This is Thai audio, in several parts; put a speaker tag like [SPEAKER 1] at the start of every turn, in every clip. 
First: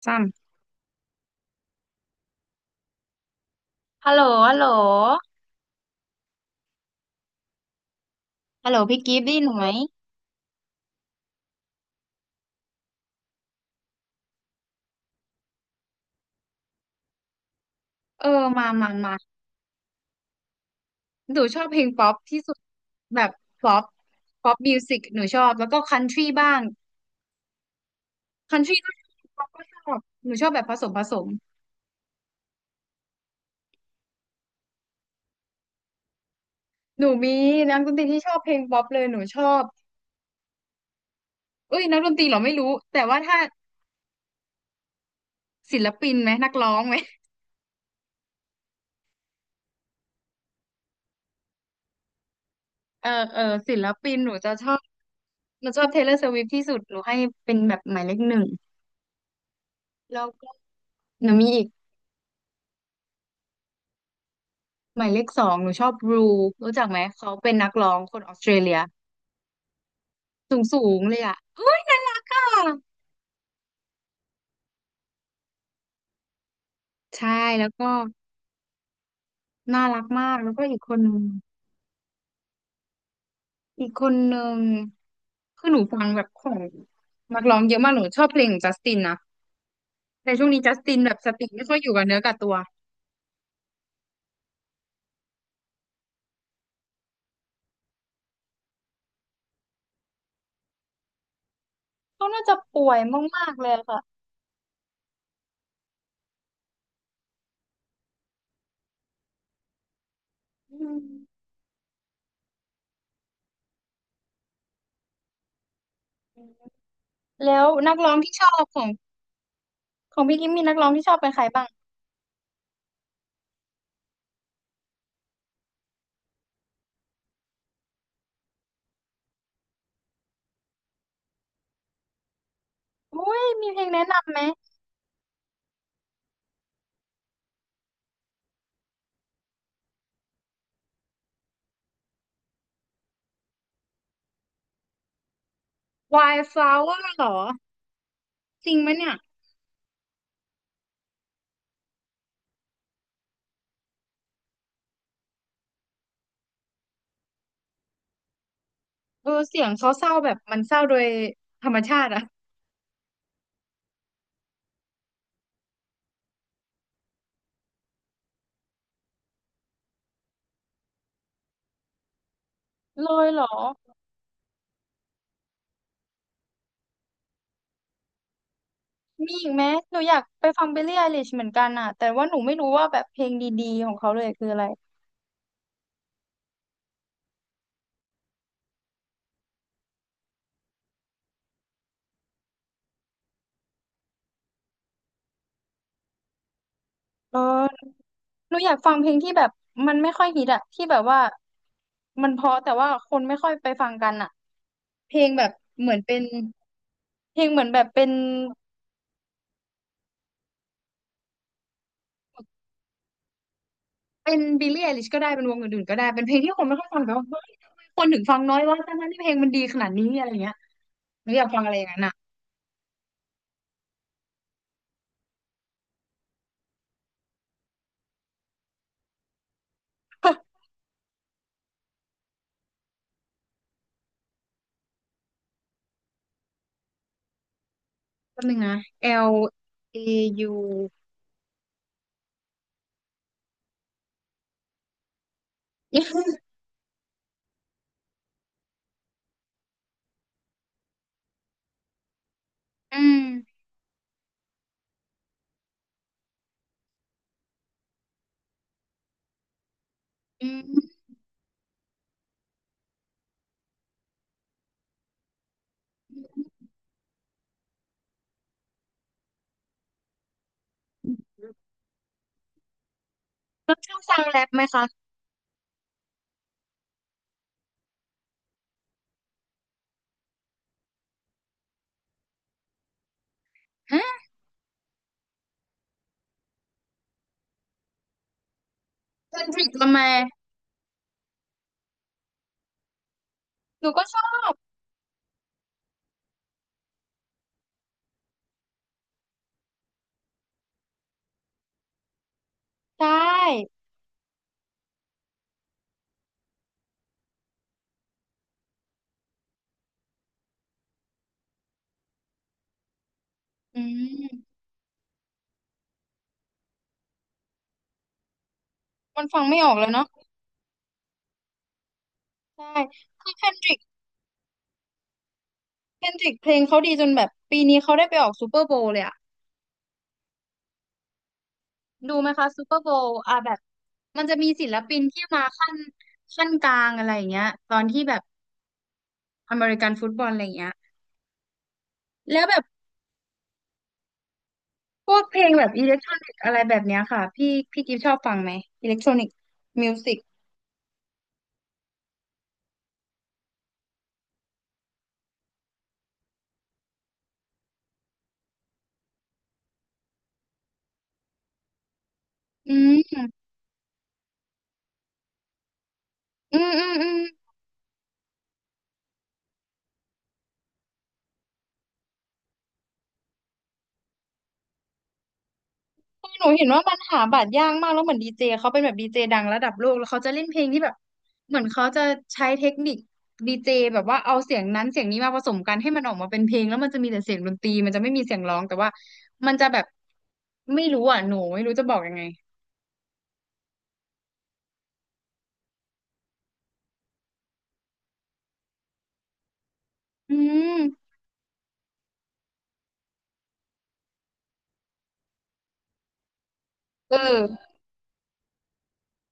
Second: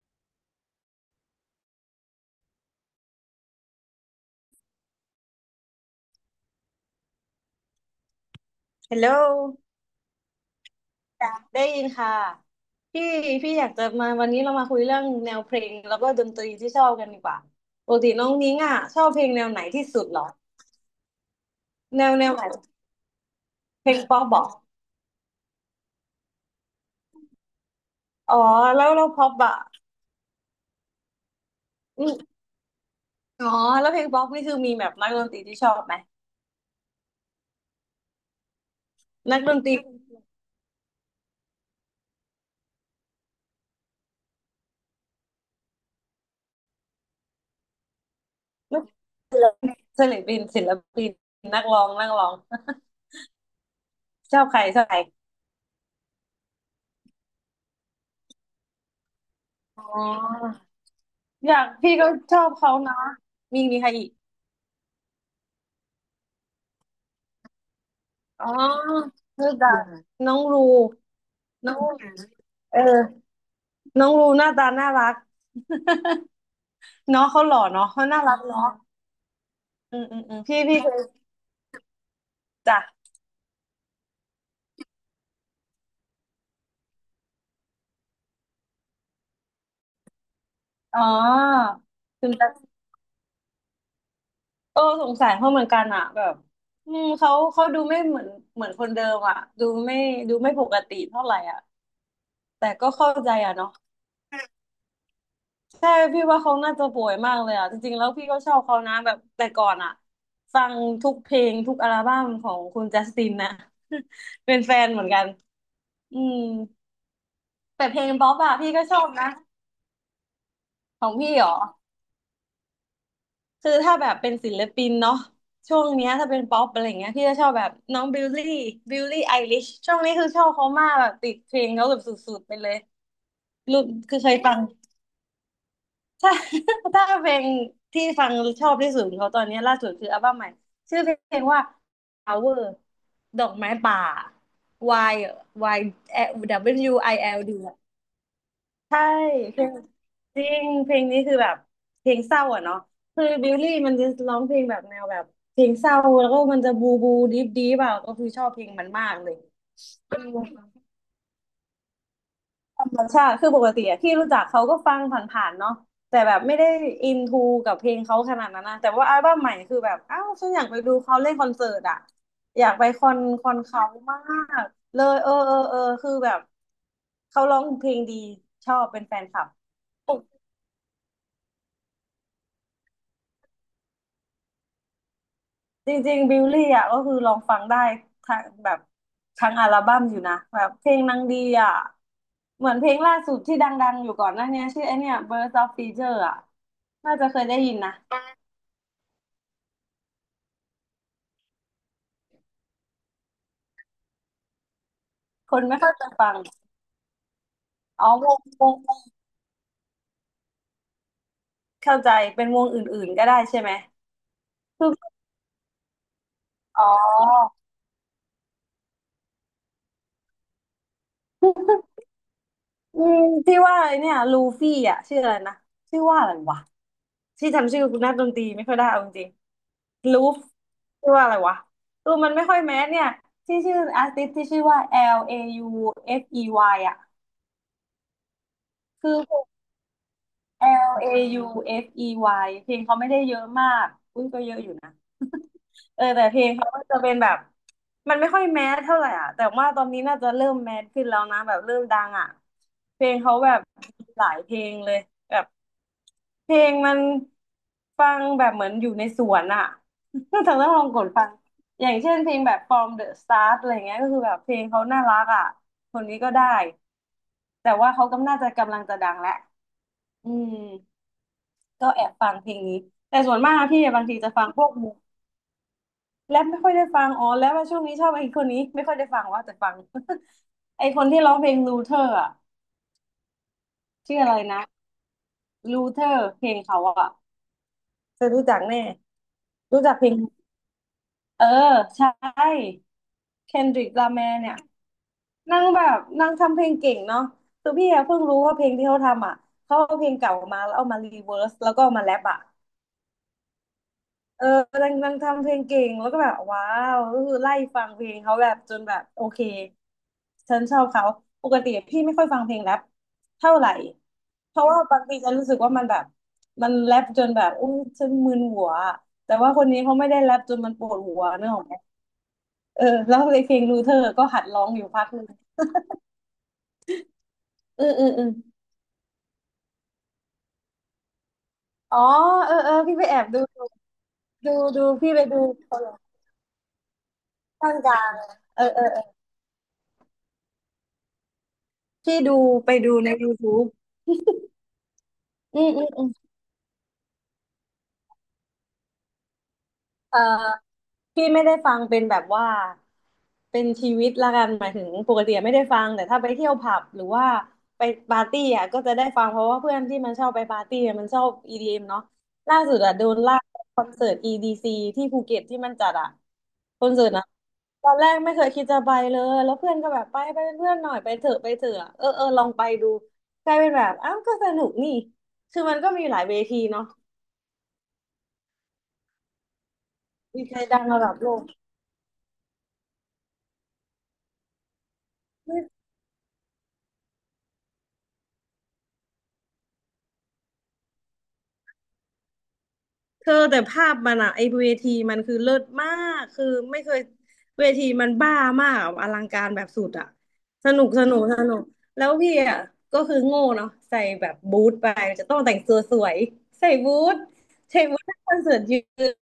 [SPEAKER 1] ซ้ฮัลโหลฮัลโหลฮัลโหล
[SPEAKER 2] ฮัล
[SPEAKER 1] พี่
[SPEAKER 2] โหล
[SPEAKER 1] กิฟต์ได้ยินหนูไหม
[SPEAKER 2] ได้ยินค่ะพี่พี่อยากจะมาวันนี้เรามาคุยเรื่องแนวเพลงแล้วก็ดนตรีที่ชอบกันดีกว่าปกติ
[SPEAKER 1] ำเอ
[SPEAKER 2] น้อง
[SPEAKER 1] อ
[SPEAKER 2] นิ้ง
[SPEAKER 1] มา
[SPEAKER 2] อ่ะ
[SPEAKER 1] มา
[SPEAKER 2] ชอบ
[SPEAKER 1] มา
[SPEAKER 2] เพลงแนวไหนที่สุดเหรอ
[SPEAKER 1] หนูชอบเพลง
[SPEAKER 2] แน
[SPEAKER 1] ป๊อ
[SPEAKER 2] ว
[SPEAKER 1] ป
[SPEAKER 2] แนว
[SPEAKER 1] ที่
[SPEAKER 2] ไหน
[SPEAKER 1] สุดแบบป๊อป
[SPEAKER 2] เพลงป๊อปบอก
[SPEAKER 1] มิวสิกหนูชอบแล้วก็คันทรีบ้าง
[SPEAKER 2] อ๋อ
[SPEAKER 1] คันทรี
[SPEAKER 2] แล้
[SPEAKER 1] ก็
[SPEAKER 2] ว
[SPEAKER 1] ช
[SPEAKER 2] เราป๊
[SPEAKER 1] อ
[SPEAKER 2] อ
[SPEAKER 1] บ
[SPEAKER 2] ป
[SPEAKER 1] ป๊อป
[SPEAKER 2] อ่ะ
[SPEAKER 1] ก็ชอบหนูชอบแบบผสมผสม
[SPEAKER 2] อืมอ๋อแล้วเพลงป๊อปนี่คือมีแบบนักดนตรีที่ชอบไหม
[SPEAKER 1] หนูมีนักดนตรีที่ชอบเพลงป๊อปเลยหนู
[SPEAKER 2] นั
[SPEAKER 1] ช
[SPEAKER 2] กด
[SPEAKER 1] อ
[SPEAKER 2] น
[SPEAKER 1] บ
[SPEAKER 2] ตรี
[SPEAKER 1] เอ้ยนักดนตรีเหรอไม่รู้แต่ว่าถ้าศิลปินไหมนักร้องไหม
[SPEAKER 2] นักศิลปินศิลปินนักร้องนักร้อง
[SPEAKER 1] เออศิลปินหนู
[SPEAKER 2] ชอบ
[SPEAKER 1] จะ
[SPEAKER 2] ใคร
[SPEAKER 1] ชอ
[SPEAKER 2] ช
[SPEAKER 1] บ
[SPEAKER 2] อบใคร
[SPEAKER 1] หนูชอบเทย์เลอร์สวิฟที่สุดหนูให้เป็นแบบหมายเลข 1
[SPEAKER 2] อ๋
[SPEAKER 1] แล้วก็
[SPEAKER 2] อ
[SPEAKER 1] หนูมี
[SPEAKER 2] อ
[SPEAKER 1] อี
[SPEAKER 2] ยา
[SPEAKER 1] ก
[SPEAKER 2] กพี่ก็ชอบเขานะมีมีใครอีก
[SPEAKER 1] หมายเลข 2หนูชอบรูรู้จักไหมเขาเป็นนักร้องคนออส
[SPEAKER 2] อ๋
[SPEAKER 1] เต
[SPEAKER 2] อ
[SPEAKER 1] รเลีย
[SPEAKER 2] รู้จักน้อง
[SPEAKER 1] สู
[SPEAKER 2] รู
[SPEAKER 1] งเลยอ่ะเฮ้
[SPEAKER 2] น้อ
[SPEAKER 1] ย
[SPEAKER 2] ง
[SPEAKER 1] ค่ะ
[SPEAKER 2] เออ น้องรูหน้าตาน่ารักเนาะ
[SPEAKER 1] ใช่
[SPEAKER 2] เขาหล่อ
[SPEAKER 1] แล้วก็
[SPEAKER 2] เนาะเขาน่ารักเนาะ
[SPEAKER 1] น่า
[SPEAKER 2] อื
[SPEAKER 1] รัก
[SPEAKER 2] มอืม
[SPEAKER 1] มา
[SPEAKER 2] อื
[SPEAKER 1] ก
[SPEAKER 2] ม
[SPEAKER 1] แล้ว
[SPEAKER 2] พี่
[SPEAKER 1] ก็อี
[SPEAKER 2] พี่
[SPEAKER 1] ก
[SPEAKER 2] เค
[SPEAKER 1] ค
[SPEAKER 2] ย
[SPEAKER 1] นนึง
[SPEAKER 2] จ้ะ
[SPEAKER 1] อีกคนนึงคือหนูฟังแบบของนักร้องเยอะมากหนูชอบเพลงของจัสตินนะแต่ช่วงนี้จัสติน
[SPEAKER 2] อ๋
[SPEAKER 1] แบบสติไม่
[SPEAKER 2] อ
[SPEAKER 1] ค่อยอยู่กับเนื้อ
[SPEAKER 2] คุ
[SPEAKER 1] กั
[SPEAKER 2] ณ
[SPEAKER 1] บตัว
[SPEAKER 2] ตาโอ้สงสัยเขาเหมือนกันอะแบบอืมเขาเขาดูไม่เหมือนเหมือนคนเดิมอะดูไม่ดูไม่ปกติเท่าไหร่อะ
[SPEAKER 1] เขาน่าจะ
[SPEAKER 2] แต่
[SPEAKER 1] ป่
[SPEAKER 2] ก็
[SPEAKER 1] วย
[SPEAKER 2] เข้าใจ
[SPEAKER 1] มาก
[SPEAKER 2] อะ
[SPEAKER 1] ๆเล
[SPEAKER 2] เนาะ
[SPEAKER 1] ยค่ะ
[SPEAKER 2] ใช่พี่ว่าเขาน่าจะป่วยมากเลยอะจริงๆแล้วพี่ก็ชอบเขานะแบบแต่ก่อนอะฟั
[SPEAKER 1] อื
[SPEAKER 2] งทุกเพล
[SPEAKER 1] ม
[SPEAKER 2] งทุกอัลบั้มของคุณจัสตินนะ เป็นแฟนเหมือนกันอืม
[SPEAKER 1] แล้ว
[SPEAKER 2] แต่
[SPEAKER 1] นั
[SPEAKER 2] เพ
[SPEAKER 1] ก
[SPEAKER 2] ล
[SPEAKER 1] ร้
[SPEAKER 2] ง
[SPEAKER 1] อง
[SPEAKER 2] ป๊อ
[SPEAKER 1] ที่
[SPEAKER 2] ป
[SPEAKER 1] ชอบ
[SPEAKER 2] อะพี่
[SPEAKER 1] ข
[SPEAKER 2] ก็
[SPEAKER 1] อง
[SPEAKER 2] ชอบนะ
[SPEAKER 1] พี่กิมมีนักร้อง
[SPEAKER 2] ข
[SPEAKER 1] ที่
[SPEAKER 2] อ
[SPEAKER 1] ช
[SPEAKER 2] ง
[SPEAKER 1] อบเป็น
[SPEAKER 2] พี่
[SPEAKER 1] ใคร
[SPEAKER 2] เหรอ
[SPEAKER 1] บ้าง
[SPEAKER 2] คือถ้าแบบเป็นศิลปินเนาะช่วงเนี้ยถ้าเป็นป๊อปอะไรเงี้ยพี่จะชอบแบบน้องบิลลี่บิลลี่ไอลิชช่วงนี้คือชอบเขามากแบบติดเพลงเขาแบบสุดๆไปเลย
[SPEAKER 1] อุ้ยมี
[SPEAKER 2] รู้
[SPEAKER 1] เพลงแนะ
[SPEAKER 2] คือเค
[SPEAKER 1] นำ
[SPEAKER 2] ย
[SPEAKER 1] ไหม
[SPEAKER 2] ฟังถ้า ถ้าเพลงที่ฟังชอบที่สุดของเขาตอนนี้ล่าสุดคืออัลบั้มใหม่ชื่อเพลงว่า Flower ดอกไม้ป่า Y Y
[SPEAKER 1] Wildflower
[SPEAKER 2] W I
[SPEAKER 1] เหรอ
[SPEAKER 2] L D
[SPEAKER 1] จริงไหม
[SPEAKER 2] ใช่
[SPEAKER 1] เนี่ย
[SPEAKER 2] เพลงจริงเพลงนี้คือแบบเพลงเศร้าอ่ะเนาะคือบิลลี่มันจะร้องเพลงแบบแนวแบบเพลงเศร้าแล้วก็มันจะบูบูดิฟดิฟอ่ะก็คือชอบเพลงมันมาก
[SPEAKER 1] เอ
[SPEAKER 2] เลย
[SPEAKER 1] อเสียงเขาเศร้า
[SPEAKER 2] อืม
[SPEAKER 1] แบบมันเศร้าโดยธรรมชาติอะ
[SPEAKER 2] ธรรมชาติคือปกติอะที่รู้จักเขาก็ฟังผ่านๆเนาะแต่แบบไม่ได้อินทูกับเพลงเขาขนาดนั้นนะแต่ว่าอัลบั้มใหม่คือแบบอ้าวฉันอยากไปดูเขาเล่นคอนเสิร์ตอ่ะอยากไปค
[SPEAKER 1] เล
[SPEAKER 2] อน
[SPEAKER 1] ยเหร
[SPEAKER 2] ค
[SPEAKER 1] อ
[SPEAKER 2] อนเขามากเลยเออคือแบบเขาร้องเพลงดีชอบเป็นแฟน
[SPEAKER 1] มี
[SPEAKER 2] คลั
[SPEAKER 1] อี
[SPEAKER 2] บ
[SPEAKER 1] กไหมหนูอยากไปฟัง b i l l ี่ไ i l i s h เหมือนกันอ่ะแต่ว่าหนูไม่รู้ว่าแบบเพลงดีๆของเขาเลยคืออะไร
[SPEAKER 2] จริงๆบิลลี่อ่ะก็คือลองฟังได้ทั้งแบบทั้งอัลบั้มอยู่นะแบบเพลงนางดีอ่ะเหมือนเพลงล่าสุดที่ดังๆอยู่ก่อนหน้าเนี้ยชื่อไอเนี่ย Birds of Feather อ่ะน่าจะ
[SPEAKER 1] เอ
[SPEAKER 2] เค
[SPEAKER 1] อ
[SPEAKER 2] ยได้ยินนะ
[SPEAKER 1] หนูอยากฟังเพลงที่แบบมันไม่ค่อยฮิตอะที่แบบว่ามันเพราะแต่ว่าคนไม่ค่อยไปฟังกันอะเพลงแบบ
[SPEAKER 2] คนไม่
[SPEAKER 1] เห
[SPEAKER 2] ค่อ
[SPEAKER 1] มื
[SPEAKER 2] ย
[SPEAKER 1] อน
[SPEAKER 2] จะ
[SPEAKER 1] เป็น
[SPEAKER 2] ฟัง
[SPEAKER 1] เพลงเหมือนแบบเป็
[SPEAKER 2] อ๋อ
[SPEAKER 1] น
[SPEAKER 2] วงเข้าใจเป็นวงอื่นๆก็ได้ใช่ไหม
[SPEAKER 1] เป็นบิลลี่
[SPEAKER 2] ค
[SPEAKER 1] ไอลิช
[SPEAKER 2] ือ
[SPEAKER 1] ก็ได้เป็นวงอื่นๆก็ได้เป็นเพลงที่คนไม่
[SPEAKER 2] อ๋
[SPEAKER 1] ค่
[SPEAKER 2] อ
[SPEAKER 1] อยฟังแต่ว่าเฮ้ยทำไมคนถึงฟังน้อยวะทั้งๆที่เพลงมันดีขนาดนี้อะไรเงี้ยหนูอยากฟังอะไรอย่างนั้นอะ
[SPEAKER 2] อืมที่ว่าไอเนี่ยลูฟี่อ่ะชื่ออะไรนะชื่อว่าอะไรวะที่จำชื่อนักดนตรีไม่ค่อยได้เอาจริงๆลูฟชื่อว่าอะไรวะเออมันไม่ค่อยแมสเนี่ยที่ชื่ออาร์ติสที่ชื่อว่า L A U F E Y อฟอีวายอ่ะ
[SPEAKER 1] แป๊บนึงนะ
[SPEAKER 2] คือ
[SPEAKER 1] L A U
[SPEAKER 2] L A U F E Y เอฟอีวายเพลงเขาไม่ได้เยอะมากอุ้ยก็เยอะอยู่นะเออแต่ เพลงเขาก็จะเป็นแบบมันไม่ค่อยแมสเท่าไหร่อ่ะแต่ว่าตอนนี้น่าจะเริ่มแมสขึ้นแล้วนะแบบเริ่มดังอ่ะ
[SPEAKER 1] อื
[SPEAKER 2] เพลง
[SPEAKER 1] ม
[SPEAKER 2] เขาแบบหลายเพลงเลยแบบ เพลงมันฟังแบบเหมือนอยู่ในสวนอะ เธอ
[SPEAKER 1] อื
[SPEAKER 2] ต้องลองก
[SPEAKER 1] ม
[SPEAKER 2] ดฟังอย่างเช่นเพลงแบบ From the Start อะไรเงี้ยก็คือแบบเพลงเขาน่ารักอะคนนี้ก็ได้ แต่ว่าเขากำน่าจะกำลังจะดังแล้วอืมก็แอบฟังเพลงนี้แต่ส่วนมาก
[SPEAKER 1] แล้ว
[SPEAKER 2] พี่
[SPEAKER 1] ชอบ
[SPEAKER 2] บางที
[SPEAKER 1] ฟัง
[SPEAKER 2] จะ
[SPEAKER 1] แร
[SPEAKER 2] ฟั
[SPEAKER 1] ป
[SPEAKER 2] ง
[SPEAKER 1] ไห
[SPEAKER 2] พ
[SPEAKER 1] ม
[SPEAKER 2] วก
[SPEAKER 1] คะ
[SPEAKER 2] มูแรปไม่ค่อยได้ฟังอ๋อแรปว่าช่วงนี้ชอบไอ้คนนี้ไม่ค่อยได้ฟังว่าแต่ฟัง ไอ้คนที่ร้องเพลงลูเทอร์อะชื่
[SPEAKER 1] ฮะ
[SPEAKER 2] ออะไรนะลูเทอร์เพลงเขาอะเธอรู้จักแน่
[SPEAKER 1] เซนดริก
[SPEAKER 2] รู้
[SPEAKER 1] ละ
[SPEAKER 2] จัก
[SPEAKER 1] แม
[SPEAKER 2] เพลง เออใช่เคนด
[SPEAKER 1] ห
[SPEAKER 2] ริ
[SPEAKER 1] นู
[SPEAKER 2] ก
[SPEAKER 1] ก็
[SPEAKER 2] ลา
[SPEAKER 1] ช
[SPEAKER 2] แม
[SPEAKER 1] อ
[SPEAKER 2] ร์เนี่
[SPEAKER 1] บ
[SPEAKER 2] ยนั่งแบบนั่งทำเพลงเก่งเนาะคือพี่อะเพิ่งรู้ว่าเพลงที่เขาทำอ่ะเขาเอาเพลงเก่ามาแล้วเอามารีเวิร์สแล้วก็เอามาแรปอ่ะ
[SPEAKER 1] ใช่
[SPEAKER 2] เออนางนางทำเพลงเก่งแล้วก็แบบว้าวก็คือไล่ฟังเพลงเขาแบบจนแบบโอเคฉันชอบเขาปกติพี่ไม่ค่อยฟังเพลงแรปเท่าไหร่
[SPEAKER 1] อื
[SPEAKER 2] เพ
[SPEAKER 1] ม
[SPEAKER 2] ราะว่าบางทีฉรู้สึกว่ามันแบบมันแรปจนแบบอุ้ยฉันมึนหัว
[SPEAKER 1] มัน
[SPEAKER 2] แต่
[SPEAKER 1] ฟัง
[SPEAKER 2] ว่า
[SPEAKER 1] ไม่
[SPEAKER 2] ค
[SPEAKER 1] อ
[SPEAKER 2] น
[SPEAKER 1] อก
[SPEAKER 2] นี้
[SPEAKER 1] แล้ว
[SPEAKER 2] เขา
[SPEAKER 1] เนาะ
[SPEAKER 2] ไม่ได้แรปจนมันปวดหัวนึกออกไหม
[SPEAKER 1] ใช่
[SPEAKER 2] เออแล้ว
[SPEAKER 1] คือ
[SPEAKER 2] ใน
[SPEAKER 1] เค
[SPEAKER 2] เพ
[SPEAKER 1] น
[SPEAKER 2] ลง
[SPEAKER 1] ดริ
[SPEAKER 2] ลู
[SPEAKER 1] ก
[SPEAKER 2] เธอร์ก็หัดร้องอยู่พักหนึ่ง
[SPEAKER 1] เคนดริกเพลงเขาดีจนแบบปีนี้
[SPEAKER 2] อื
[SPEAKER 1] เขา
[SPEAKER 2] อ
[SPEAKER 1] ได้
[SPEAKER 2] อือ
[SPEAKER 1] ไป
[SPEAKER 2] อื
[SPEAKER 1] อ
[SPEAKER 2] อ
[SPEAKER 1] อกซูเปอร์โบว์เลยอะ
[SPEAKER 2] อ๋อ
[SPEAKER 1] ดูไหมคะ
[SPEAKER 2] เออ
[SPEAKER 1] ซู
[SPEAKER 2] เอ
[SPEAKER 1] เป
[SPEAKER 2] อ
[SPEAKER 1] อร์โบ
[SPEAKER 2] พี่ไปแอ
[SPEAKER 1] ว์
[SPEAKER 2] บ
[SPEAKER 1] อ่ะ
[SPEAKER 2] ดู
[SPEAKER 1] แบบมันจะมี
[SPEAKER 2] ดู
[SPEAKER 1] ศิล
[SPEAKER 2] ดู
[SPEAKER 1] ปิน
[SPEAKER 2] พี่ไป
[SPEAKER 1] ที่
[SPEAKER 2] ดู
[SPEAKER 1] มาขั้
[SPEAKER 2] ค
[SPEAKER 1] น
[SPEAKER 2] น
[SPEAKER 1] กลางอะไรอย่างเงี้ยต
[SPEAKER 2] ตั้
[SPEAKER 1] อ
[SPEAKER 2] ง
[SPEAKER 1] น
[SPEAKER 2] ก
[SPEAKER 1] ที่
[SPEAKER 2] ลา
[SPEAKER 1] แบ
[SPEAKER 2] ง
[SPEAKER 1] บ
[SPEAKER 2] เออ
[SPEAKER 1] อเมริกันฟุตบอลอะไรอย่างเงี้ย
[SPEAKER 2] พี่ดู
[SPEAKER 1] แล้วแบบ
[SPEAKER 2] ไปดูใน YouTube
[SPEAKER 1] พวกเพลง
[SPEAKER 2] อื
[SPEAKER 1] แบ
[SPEAKER 2] ม
[SPEAKER 1] บ
[SPEAKER 2] อื
[SPEAKER 1] อิ
[SPEAKER 2] ม
[SPEAKER 1] เล็ก
[SPEAKER 2] อื
[SPEAKER 1] ท
[SPEAKER 2] ม
[SPEAKER 1] รอนิกอะไรแบบเนี้ยค่ะพี่พี่กิฟชอบฟังไหมอิเล็กทรอนิกมิวสิ
[SPEAKER 2] เอ
[SPEAKER 1] ก
[SPEAKER 2] อพี่ไม่ได้ฟังเป็นแบบว่าเป็นชีวิตละกันหมายถึงปกติไม่ได้ฟังแต่ถ้าไปเที่ยวผับหรือว่าไปปาร์ตี้อ่ะก็จะได้ฟังเพราะว่าเพื่อนที่มันชอบไปปาร์ตี้อะมันชอบ EDM เอ็มเนาะล่า
[SPEAKER 1] อื
[SPEAKER 2] สุดอ่ะโดน
[SPEAKER 1] ม
[SPEAKER 2] ลากไปคอนเสิร์ตอีดีซ c ที่ภูเก็ตที่มันจัดอ่ะ
[SPEAKER 1] อืม
[SPEAKER 2] ค
[SPEAKER 1] อื
[SPEAKER 2] อ
[SPEAKER 1] ม
[SPEAKER 2] นเสิ
[SPEAKER 1] อื
[SPEAKER 2] ร์ต
[SPEAKER 1] ม
[SPEAKER 2] นะ ตอนแรกไม่เคยคิดจะไปเลย แล้วเพื่อนก็แบบไปไปเป็นเพื่อนหน่อยไปเถอะไปเถอะเออเออลองไปดูกลายเป็นแบบอ้าวก็สนุกนี่คือมันก็มีหลาย
[SPEAKER 1] คือ
[SPEAKER 2] เว
[SPEAKER 1] หนู
[SPEAKER 2] ที
[SPEAKER 1] เห็นว่า
[SPEAKER 2] เนาะ
[SPEAKER 1] มันหาบัตรยากมากแล้วเหมือนดีเจเขาเป็นแบบดีเจดังระดับโลกแล้วเขาจะเล่
[SPEAKER 2] มี
[SPEAKER 1] น
[SPEAKER 2] ใค
[SPEAKER 1] เพ
[SPEAKER 2] ร
[SPEAKER 1] ลง
[SPEAKER 2] ดั
[SPEAKER 1] ที่
[SPEAKER 2] ง
[SPEAKER 1] แบบ
[SPEAKER 2] ระดับโลก
[SPEAKER 1] เหมือนเขาจะใช้เทคนิคดีเจแบบว่าเอาเสียงนั้นเสียงนี้มาผสมกันให้มันออกมาเป็นเพลงแล้วมันจะมีแต่เสียงดนตรีมันจะไม่มีเสียงร้องแต่ว่ามันจะแบบไม่รู้อ่ะหนูไม่รู้จะบอกยังไง
[SPEAKER 2] เธอแต่ภาพมันอะไอเวทีมันคือเลิศมากคือไม่เคยเวทีมันบ้ามากอะอลังการแบบสุดอะ
[SPEAKER 1] อื
[SPEAKER 2] ส
[SPEAKER 1] ม
[SPEAKER 2] นุกสนุกสนุกแล้วพี่อะก็คือโง่เนาะใส่แบบบูทไปจะต้องแต่งตัวสวยใส่บู
[SPEAKER 1] เอ
[SPEAKER 2] ท
[SPEAKER 1] อ
[SPEAKER 2] ใส่บูททั้งคอนเสิร์ตยื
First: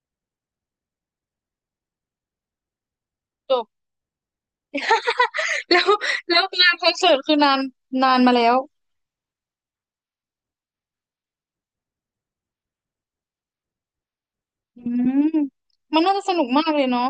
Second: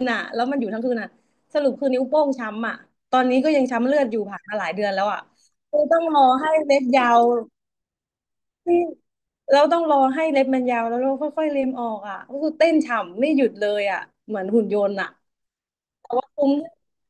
[SPEAKER 2] นอะแล้วมันอยู่ทั้งคืนอะสรุปคือนิ้วโป้งช้ำอะตอนนี้ก็
[SPEAKER 1] จ
[SPEAKER 2] ยัง
[SPEAKER 1] บ
[SPEAKER 2] ช้ำเลือดอยู่ผ่านมาหลายเดือนแล้วอะ คื
[SPEAKER 1] แล้
[SPEAKER 2] อ
[SPEAKER 1] ว
[SPEAKER 2] ต้องรอ
[SPEAKER 1] แล้ว
[SPEAKER 2] ให้
[SPEAKER 1] งาน
[SPEAKER 2] เล็บ
[SPEAKER 1] คอน
[SPEAKER 2] ยา
[SPEAKER 1] เสิร์ต
[SPEAKER 2] ว
[SPEAKER 1] คือนานนานมาแล้ว
[SPEAKER 2] นี่เราต้องรอให้เล็บมันยาวแล้วเราค่อยๆเล็มออกอ่ะก็คือเต้นฉ่ำไม่หยุดเลยอ่ะเหมือนหุ่นย
[SPEAKER 1] อื
[SPEAKER 2] นต์อ่ะ
[SPEAKER 1] มมันน่าจะสนุ
[SPEAKER 2] คุ้
[SPEAKER 1] ก
[SPEAKER 2] ม
[SPEAKER 1] มากเลยเนาะ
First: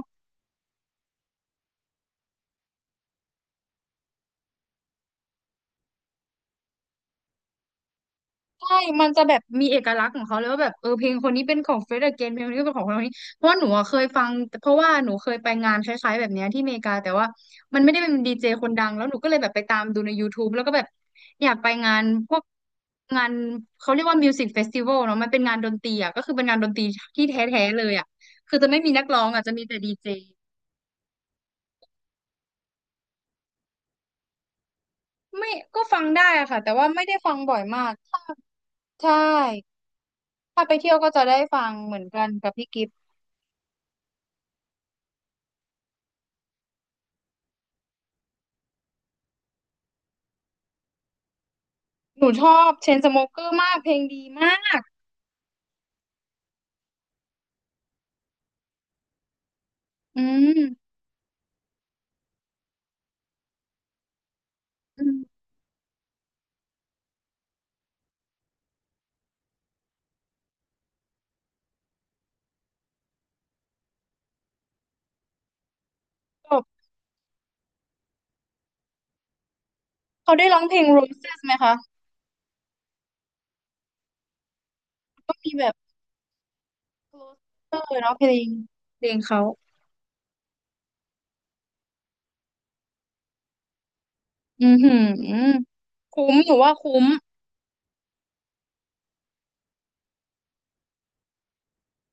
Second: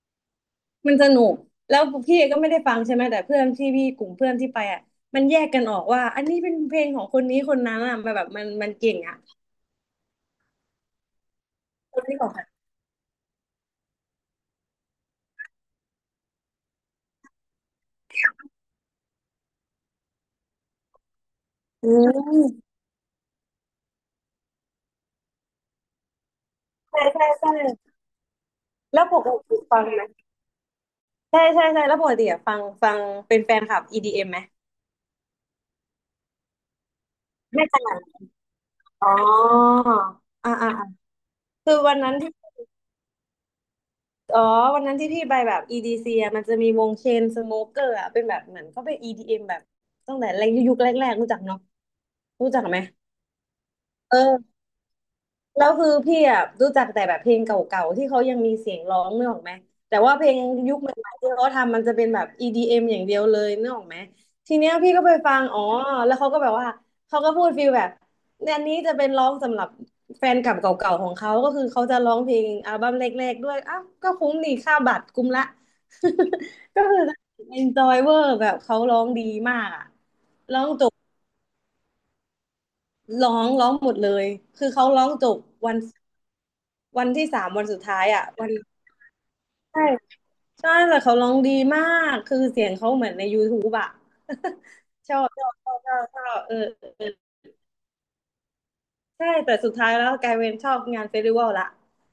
[SPEAKER 2] มันสนุกแล้วพี่ก็ไม่ได้ฟังใช่ไหมแต่เพื่อนที่พี่กลุ่มเพื่อนที่ไปอ่ะมันแยกกันออกว่าอันนี้เป็นเพลงของคนนี้คนนั้นอ่ะมันแบบมันมัน
[SPEAKER 1] ใช่
[SPEAKER 2] เก่ง
[SPEAKER 1] มัน
[SPEAKER 2] อ่ะ
[SPEAKER 1] จะแบบมีเอกลักษณ์ของเขาเลยว่าแบบเออเพลงคนนี้เป็นของเฟ
[SPEAKER 2] คน
[SPEAKER 1] ร e
[SPEAKER 2] นี้
[SPEAKER 1] เก
[SPEAKER 2] ขอ
[SPEAKER 1] น
[SPEAKER 2] ง
[SPEAKER 1] เพ
[SPEAKER 2] ใค
[SPEAKER 1] ลงคนนี้ก็เป็นของคนนี้เพราะว่าหนูอะเคยฟังเพราะว่าหนูเคยไปงานคล้ายๆแบบเนี้ยที่อเมริกาแต่ว่ามันไม่ได้เป็นดีเจคนดังแล้วหนูก็เลยแบบไปตามดูใน YouTube แล้วก็แบบอยากไป
[SPEAKER 2] อื
[SPEAKER 1] งานพวก
[SPEAKER 2] ม
[SPEAKER 1] งานเขาเรียกว่ามิวสิกเฟสติวัลเนาะมันเป็นงานดนตรีอ่ะก็คือเป็นงานดนตรี
[SPEAKER 2] ใช่
[SPEAKER 1] ที่
[SPEAKER 2] ใช่ใช่
[SPEAKER 1] แท้ๆเลยอ่ะคือจะไม่มีนั
[SPEAKER 2] แล้
[SPEAKER 1] ก
[SPEAKER 2] วป
[SPEAKER 1] ร้อง
[SPEAKER 2] ก
[SPEAKER 1] อ่ะจะ
[SPEAKER 2] ติ
[SPEAKER 1] มีแต่
[SPEAKER 2] ฟัง
[SPEAKER 1] ดี
[SPEAKER 2] ไหม
[SPEAKER 1] เจ
[SPEAKER 2] ใช่ใช่ใช่แล้วปกติอ่ะฟังฟังเป็นแฟนคลับ EDM ไหม
[SPEAKER 1] ไม่ก็ฟังได้อะค่ะแต่ว่าไม่ได้ฟังบ่อย
[SPEAKER 2] ไม่
[SPEAKER 1] มาก
[SPEAKER 2] ใช่อ๋อ
[SPEAKER 1] ใช่
[SPEAKER 2] อ่า
[SPEAKER 1] ถ้า
[SPEAKER 2] อ่า
[SPEAKER 1] ไป
[SPEAKER 2] อ่า
[SPEAKER 1] เที่ยวก็จะได้ฟัง
[SPEAKER 2] คือ
[SPEAKER 1] เห
[SPEAKER 2] วั
[SPEAKER 1] มื
[SPEAKER 2] น
[SPEAKER 1] อน
[SPEAKER 2] นั้น
[SPEAKER 1] กันกับพี่กิฟต์
[SPEAKER 2] อ๋อ วันนั้นที่พี่ไปแบบ EDC อะมันจะมีวงเชนสโมเกอร์อะเป็นแบบเหมือนเขาเป็น EDM แบบตั้งแต่แรกยุคแรกๆ รู้จักเนาะ
[SPEAKER 1] หนูช
[SPEAKER 2] รู้
[SPEAKER 1] อ
[SPEAKER 2] จัก
[SPEAKER 1] บ
[SPEAKER 2] ไหม
[SPEAKER 1] เชนสโมเกอร์มากเพลง
[SPEAKER 2] เอ
[SPEAKER 1] ดี
[SPEAKER 2] อ
[SPEAKER 1] มาก
[SPEAKER 2] แล้วคือพี่อ่ะรู้จักแต่แบบเพลงเก่าๆที่เขายังมีเสียงร้องนึกออกไหมแต่ว่า
[SPEAKER 1] อื
[SPEAKER 2] เพลงยุคให
[SPEAKER 1] ม
[SPEAKER 2] ม่ๆที่เขาทำมันจะเป็นแบบ EDM อมอย่างเดียวเลยนึกออกไหมทีเนี้ยพี่ก็
[SPEAKER 1] อื
[SPEAKER 2] ไป
[SPEAKER 1] ม
[SPEAKER 2] ฟังอ๋อแล้วเขาก็แบบว่าเขาก็พูดฟีลแบบเนี่ยอันนี้จะเป็นร้องสำหรับแฟนเกับเก่าๆของเขาก็คือเขาจะร้องเพลงอัลบั้มแรกๆด้วยอ้าวก็คุ้มนี่ค่าบัตรคุ้มละ
[SPEAKER 1] จ บ
[SPEAKER 2] ก็คือ enjoy เวอร์แบบเขาร้องดีมากอะ
[SPEAKER 1] เขาได้ร้
[SPEAKER 2] ร้
[SPEAKER 1] อ
[SPEAKER 2] อ
[SPEAKER 1] ง
[SPEAKER 2] ง
[SPEAKER 1] เพล
[SPEAKER 2] จ
[SPEAKER 1] ง
[SPEAKER 2] บ
[SPEAKER 1] Roses ไหมคะ
[SPEAKER 2] ร้องหมดเลยคือเขาร้องจ
[SPEAKER 1] ก็
[SPEAKER 2] บ
[SPEAKER 1] มีแบ
[SPEAKER 2] วั
[SPEAKER 1] บ
[SPEAKER 2] น วัน
[SPEAKER 1] Closer
[SPEAKER 2] ที่สามวันสุ
[SPEAKER 1] เนา
[SPEAKER 2] ดท้าย
[SPEAKER 1] ะเพ
[SPEAKER 2] อ่ะ
[SPEAKER 1] ลง
[SPEAKER 2] วัน
[SPEAKER 1] เขา
[SPEAKER 2] ใช่ใช่แต่เขาร้องดีมากคือเสียงเขาเหมือนใน YouTube อ่ะ
[SPEAKER 1] อือหื
[SPEAKER 2] ชอบชอบช
[SPEAKER 1] อ
[SPEAKER 2] อบชอบชอ
[SPEAKER 1] คุ้ม
[SPEAKER 2] บ
[SPEAKER 1] ห
[SPEAKER 2] เอ
[SPEAKER 1] นู
[SPEAKER 2] อ
[SPEAKER 1] ว่า
[SPEAKER 2] เอ
[SPEAKER 1] คุ้ม
[SPEAKER 2] อใช่แต่สุดท้ายแล้วกลายเป็นชอบงานเฟสติวัลละ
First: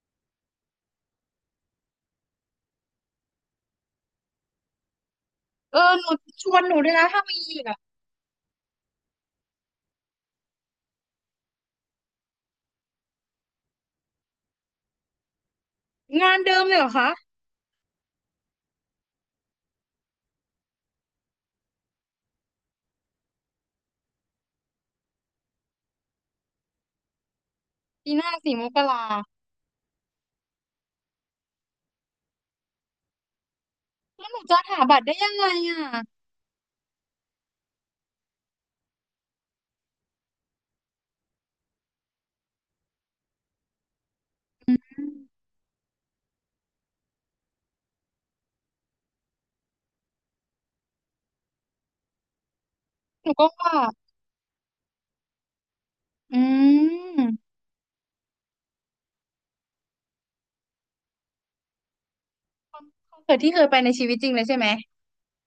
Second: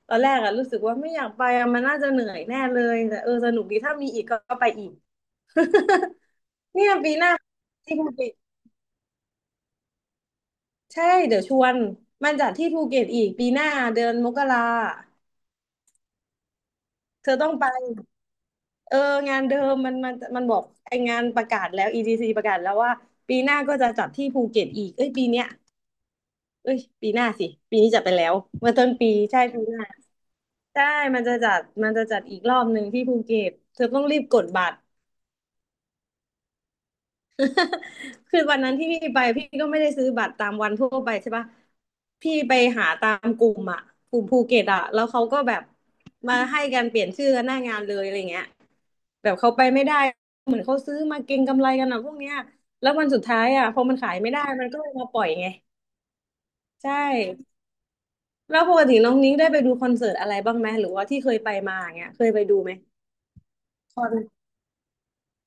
[SPEAKER 2] ตอนแรกอ่ะรู้สึกว่าไม่อยากไปอะมันน่าจะเหนื่อยแน่เลยแต่เออสนุกดีถ้ามีอีกก็ก็ไปอีก
[SPEAKER 1] เออหนูชวนห นู
[SPEAKER 2] เนี่
[SPEAKER 1] ด้ว
[SPEAKER 2] ย
[SPEAKER 1] ยนะ
[SPEAKER 2] ปี
[SPEAKER 1] ถ้า
[SPEAKER 2] หน้า
[SPEAKER 1] มีอีกอะ
[SPEAKER 2] ที่ภูเก็ตใช่เดี๋ยวชวนมันจัดที่ภูเก็ตอีกปีหน้าเดือนมกรา
[SPEAKER 1] งานเดิมเลยเหรอคะ
[SPEAKER 2] เธอต้องไป เอองานเดิมมันบอกไองานประกาศแล้ว EDC ประกาศแล้วว่าปีหน้าก็จะจัดที่ภูเก็ตอีกเอ้ยปีเนี้ยเอ้ยปีหน้าสิปีนี้จัดไป
[SPEAKER 1] ปีห
[SPEAKER 2] แล้
[SPEAKER 1] น้า
[SPEAKER 2] ว
[SPEAKER 1] สี่ม
[SPEAKER 2] เมื่อ
[SPEAKER 1] ก
[SPEAKER 2] ต้น
[SPEAKER 1] รา
[SPEAKER 2] ปีใช่ปีหน้าใช่มันจะจัดอีกรอบหนึ่งที่ภูเก็ตเธอต้องรีบ
[SPEAKER 1] แล้วห
[SPEAKER 2] ก
[SPEAKER 1] นู
[SPEAKER 2] ด
[SPEAKER 1] จะ
[SPEAKER 2] บัต
[SPEAKER 1] หา
[SPEAKER 2] ร
[SPEAKER 1] บัตรได้ยังไงอ่ะ
[SPEAKER 2] คือวันนั้นที่พี่ไปพี่ก็ไม่ได้ซื้อบัตรตามวันทั่วไปใช่ปะพี่ไปหาตามกลุ่มอ่ะกลุ่มภูเก็ต
[SPEAKER 1] อื
[SPEAKER 2] อ่ะแล้
[SPEAKER 1] ม
[SPEAKER 2] วเขาก็แบบมาให้กันเปลี่ยนชื่อกันหน้างานเลยอะไรเงี้ยแบบเขาไปไม่ได้เหมือนเขาซื้อมาเก็งกำไรกันอ่ะพวกเนี้ยแล้ววันสุด
[SPEAKER 1] หนู
[SPEAKER 2] ท้า
[SPEAKER 1] ก็
[SPEAKER 2] ยอ่ะ
[SPEAKER 1] ว่า
[SPEAKER 2] พอมันขายไม่ได้มันก็เลยมาปล่อยไง
[SPEAKER 1] อื
[SPEAKER 2] ใช่
[SPEAKER 1] ม
[SPEAKER 2] แล้วปกติน้องนิ้งได้ไปดูคอนเสิร์ตอะไรบ้างไหมหรือว่าที่เคยไปมาอย่างเงี้ยเคยไปดูไหม
[SPEAKER 1] คอนเสิร์ตที่เคยไปใน
[SPEAKER 2] ชอ
[SPEAKER 1] ชีวิ
[SPEAKER 2] น
[SPEAKER 1] ตจริงเลยใช่ไหม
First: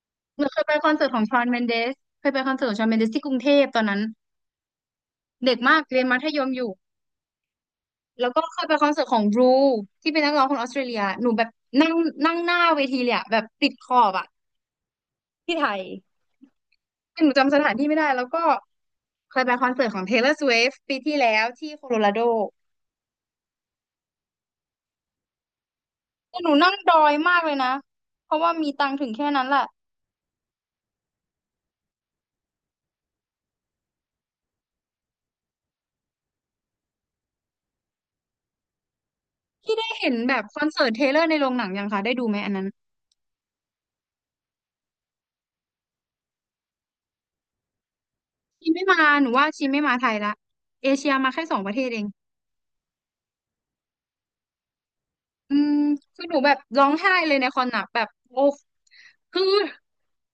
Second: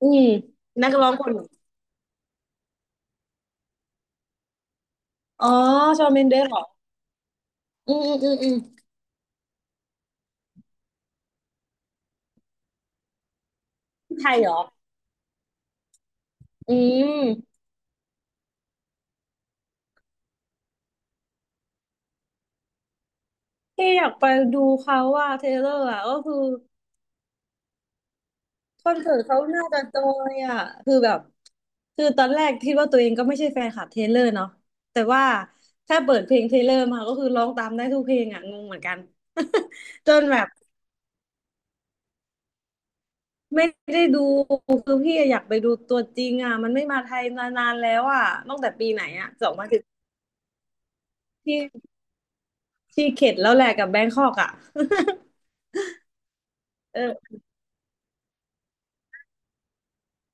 [SPEAKER 2] อืม
[SPEAKER 1] หนูเคยไปค
[SPEAKER 2] นั
[SPEAKER 1] อ
[SPEAKER 2] ก
[SPEAKER 1] นเสิ
[SPEAKER 2] ร้
[SPEAKER 1] ร์
[SPEAKER 2] อ
[SPEAKER 1] ต
[SPEAKER 2] ง
[SPEAKER 1] ขอ
[SPEAKER 2] ค
[SPEAKER 1] งช
[SPEAKER 2] น
[SPEAKER 1] อนเมนเดสเคยไปคอนเสิร์ตของชอนเมนเดสที่กรุงเทพตอนนั้น
[SPEAKER 2] อ๋อ
[SPEAKER 1] เด็กมากเรี
[SPEAKER 2] ช
[SPEAKER 1] ยน
[SPEAKER 2] อน
[SPEAKER 1] มั
[SPEAKER 2] เม
[SPEAKER 1] ธ
[SPEAKER 2] นเด
[SPEAKER 1] ย
[SPEAKER 2] ส
[SPEAKER 1] ม
[SPEAKER 2] เหร
[SPEAKER 1] อ
[SPEAKER 2] อ
[SPEAKER 1] ยู่
[SPEAKER 2] อืมอืม
[SPEAKER 1] แล้
[SPEAKER 2] อื
[SPEAKER 1] ว
[SPEAKER 2] ม
[SPEAKER 1] ก็
[SPEAKER 2] อืม
[SPEAKER 1] เคยไปคอนเสิร์ตของบรูที่เป็นนักร้องคนออสเตรเลียหนูแบบนั่งนั่งหน้าเวทีเลยอะแบบติดขอบ
[SPEAKER 2] ที่
[SPEAKER 1] อะ
[SPEAKER 2] ไทยเหรอ
[SPEAKER 1] ที่ไทย
[SPEAKER 2] อืม
[SPEAKER 1] คือหนูจำสถานที่ไม่ได้แล้วก็เคยไปคอนเสิร์ตของ Taylor Swift ปีที่แล้วที่โคโลราโด
[SPEAKER 2] ที่อยากไปดูเขาว่าเทเลอร์อ่ะก็คื
[SPEAKER 1] แต่
[SPEAKER 2] อ
[SPEAKER 1] หนูนั่งดอยมากเลยนะเพราะว่ามี
[SPEAKER 2] ค
[SPEAKER 1] ตัง
[SPEAKER 2] อน
[SPEAKER 1] ค์ถึง
[SPEAKER 2] เสิร์ต
[SPEAKER 1] แค่
[SPEAKER 2] เขา
[SPEAKER 1] นั้นแห
[SPEAKER 2] น่า
[SPEAKER 1] ละ
[SPEAKER 2] จะจอยอ่ะคือแบบคือตอนแรกคิดว่าตัวเองก็ไม่ใช่แฟนคลับเทเลอร์เนาะแต่ว่าถ้าเปิดเพลงเทเลอร์มาก็คือร้องตามได้ทุกเพลงอ่ะงงเหมือนกัน
[SPEAKER 1] ที่ได้ เห็
[SPEAKER 2] จ
[SPEAKER 1] น
[SPEAKER 2] น
[SPEAKER 1] แบ
[SPEAKER 2] แบ
[SPEAKER 1] บ
[SPEAKER 2] บ
[SPEAKER 1] คอนเสิร์ตเทเลอร์ในโรงหนังยังคะได้ดูไหมอันนั้น
[SPEAKER 2] ไม่ได้ดูคือพี่อยากไปดูตัวจริงอ่ะมันไม่มาไทยมานานแล้วอ่ะตั้ง
[SPEAKER 1] ชี
[SPEAKER 2] แต่
[SPEAKER 1] ไม่
[SPEAKER 2] ปี
[SPEAKER 1] มา
[SPEAKER 2] ไหน
[SPEAKER 1] หนู
[SPEAKER 2] อ่ะส
[SPEAKER 1] ว่า
[SPEAKER 2] อง
[SPEAKER 1] ชี
[SPEAKER 2] พันสิ
[SPEAKER 1] ไม่
[SPEAKER 2] บ
[SPEAKER 1] มาไทยละเอเชียมาแค่ส
[SPEAKER 2] ที่
[SPEAKER 1] องประเทศเอง
[SPEAKER 2] ที่เข็ดแล้วแหละกับแบงคอกอ่ะ
[SPEAKER 1] อืมคือหนูแบบร้อง ไห้เล
[SPEAKER 2] เออ
[SPEAKER 1] ยในคอนหนักแบบโอ้คือ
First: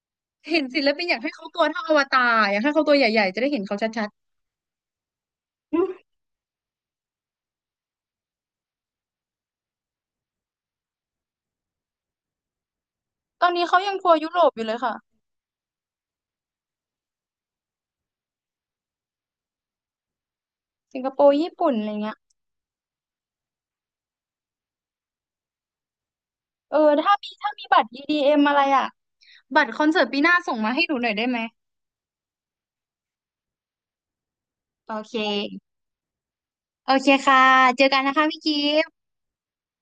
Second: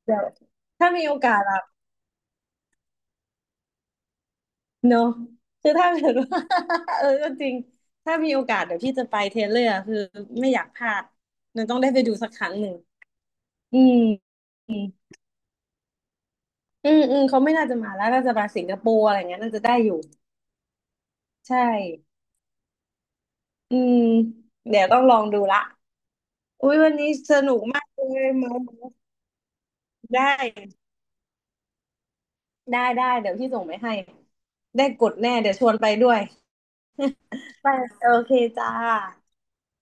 [SPEAKER 2] เดี๋ยว
[SPEAKER 1] เห็นศิล
[SPEAKER 2] ถ้า
[SPEAKER 1] ปิ
[SPEAKER 2] มี
[SPEAKER 1] นอ
[SPEAKER 2] โอ
[SPEAKER 1] ยากให้
[SPEAKER 2] กาส
[SPEAKER 1] เขาตั
[SPEAKER 2] อ่ะ
[SPEAKER 1] วเท่าอวตารอยากให้เขาตัวใหญ่ๆจะได้เห็นเขาชัด
[SPEAKER 2] เนอะคือ
[SPEAKER 1] ๆอืม
[SPEAKER 2] ถ้าเกิดว่า เออก็จริงถ้ามีโอกาสเดี๋ยวพี่จะไปเทเลอร์คือไม่อยากพลาดมันต้องได้ไปดูสักครั้งหนึ่ง
[SPEAKER 1] ตอนนี้
[SPEAKER 2] อื
[SPEAKER 1] เขายั
[SPEAKER 2] ม
[SPEAKER 1] งทัวร์ยุโรปอยู่
[SPEAKER 2] อื
[SPEAKER 1] เลย
[SPEAKER 2] ม
[SPEAKER 1] ค่ะ
[SPEAKER 2] อืมอืมเขาไม่น่าจะมาแล้วน่าจะมาสิงคโปร์อะไรเงี้ยน่าจะได้อยู่
[SPEAKER 1] สิงคโปร์ญี่
[SPEAKER 2] ใช่
[SPEAKER 1] ปุ่นอะไรเงี้ย
[SPEAKER 2] อืมเดี๋ยวต้องลองดูละอุ้
[SPEAKER 1] เอ
[SPEAKER 2] ย
[SPEAKER 1] อ
[SPEAKER 2] วันนี้
[SPEAKER 1] ถ้ามี
[SPEAKER 2] ส
[SPEAKER 1] ถ้า
[SPEAKER 2] นุก
[SPEAKER 1] มีบั
[SPEAKER 2] มา
[SPEAKER 1] ต
[SPEAKER 2] ก
[SPEAKER 1] ร
[SPEAKER 2] เลย
[SPEAKER 1] EDM อม
[SPEAKER 2] เมา
[SPEAKER 1] อะไรอ่ะบัตรคอนเสิร์ตปี
[SPEAKER 2] ได้
[SPEAKER 1] หน้าส่งมาให้หนูหน่อยได้ไหม
[SPEAKER 2] ได้ได้เดี๋ยวพี่ส่งไปให้ได้
[SPEAKER 1] โอ
[SPEAKER 2] กด
[SPEAKER 1] เค
[SPEAKER 2] แน่เดี๋ยวชวนไปด้วย
[SPEAKER 1] โอเคค่ะ
[SPEAKER 2] ไป
[SPEAKER 1] เจอกัน
[SPEAKER 2] โอ
[SPEAKER 1] นะคะ
[SPEAKER 2] เค
[SPEAKER 1] พี่กิ
[SPEAKER 2] จ้า
[SPEAKER 1] ฟ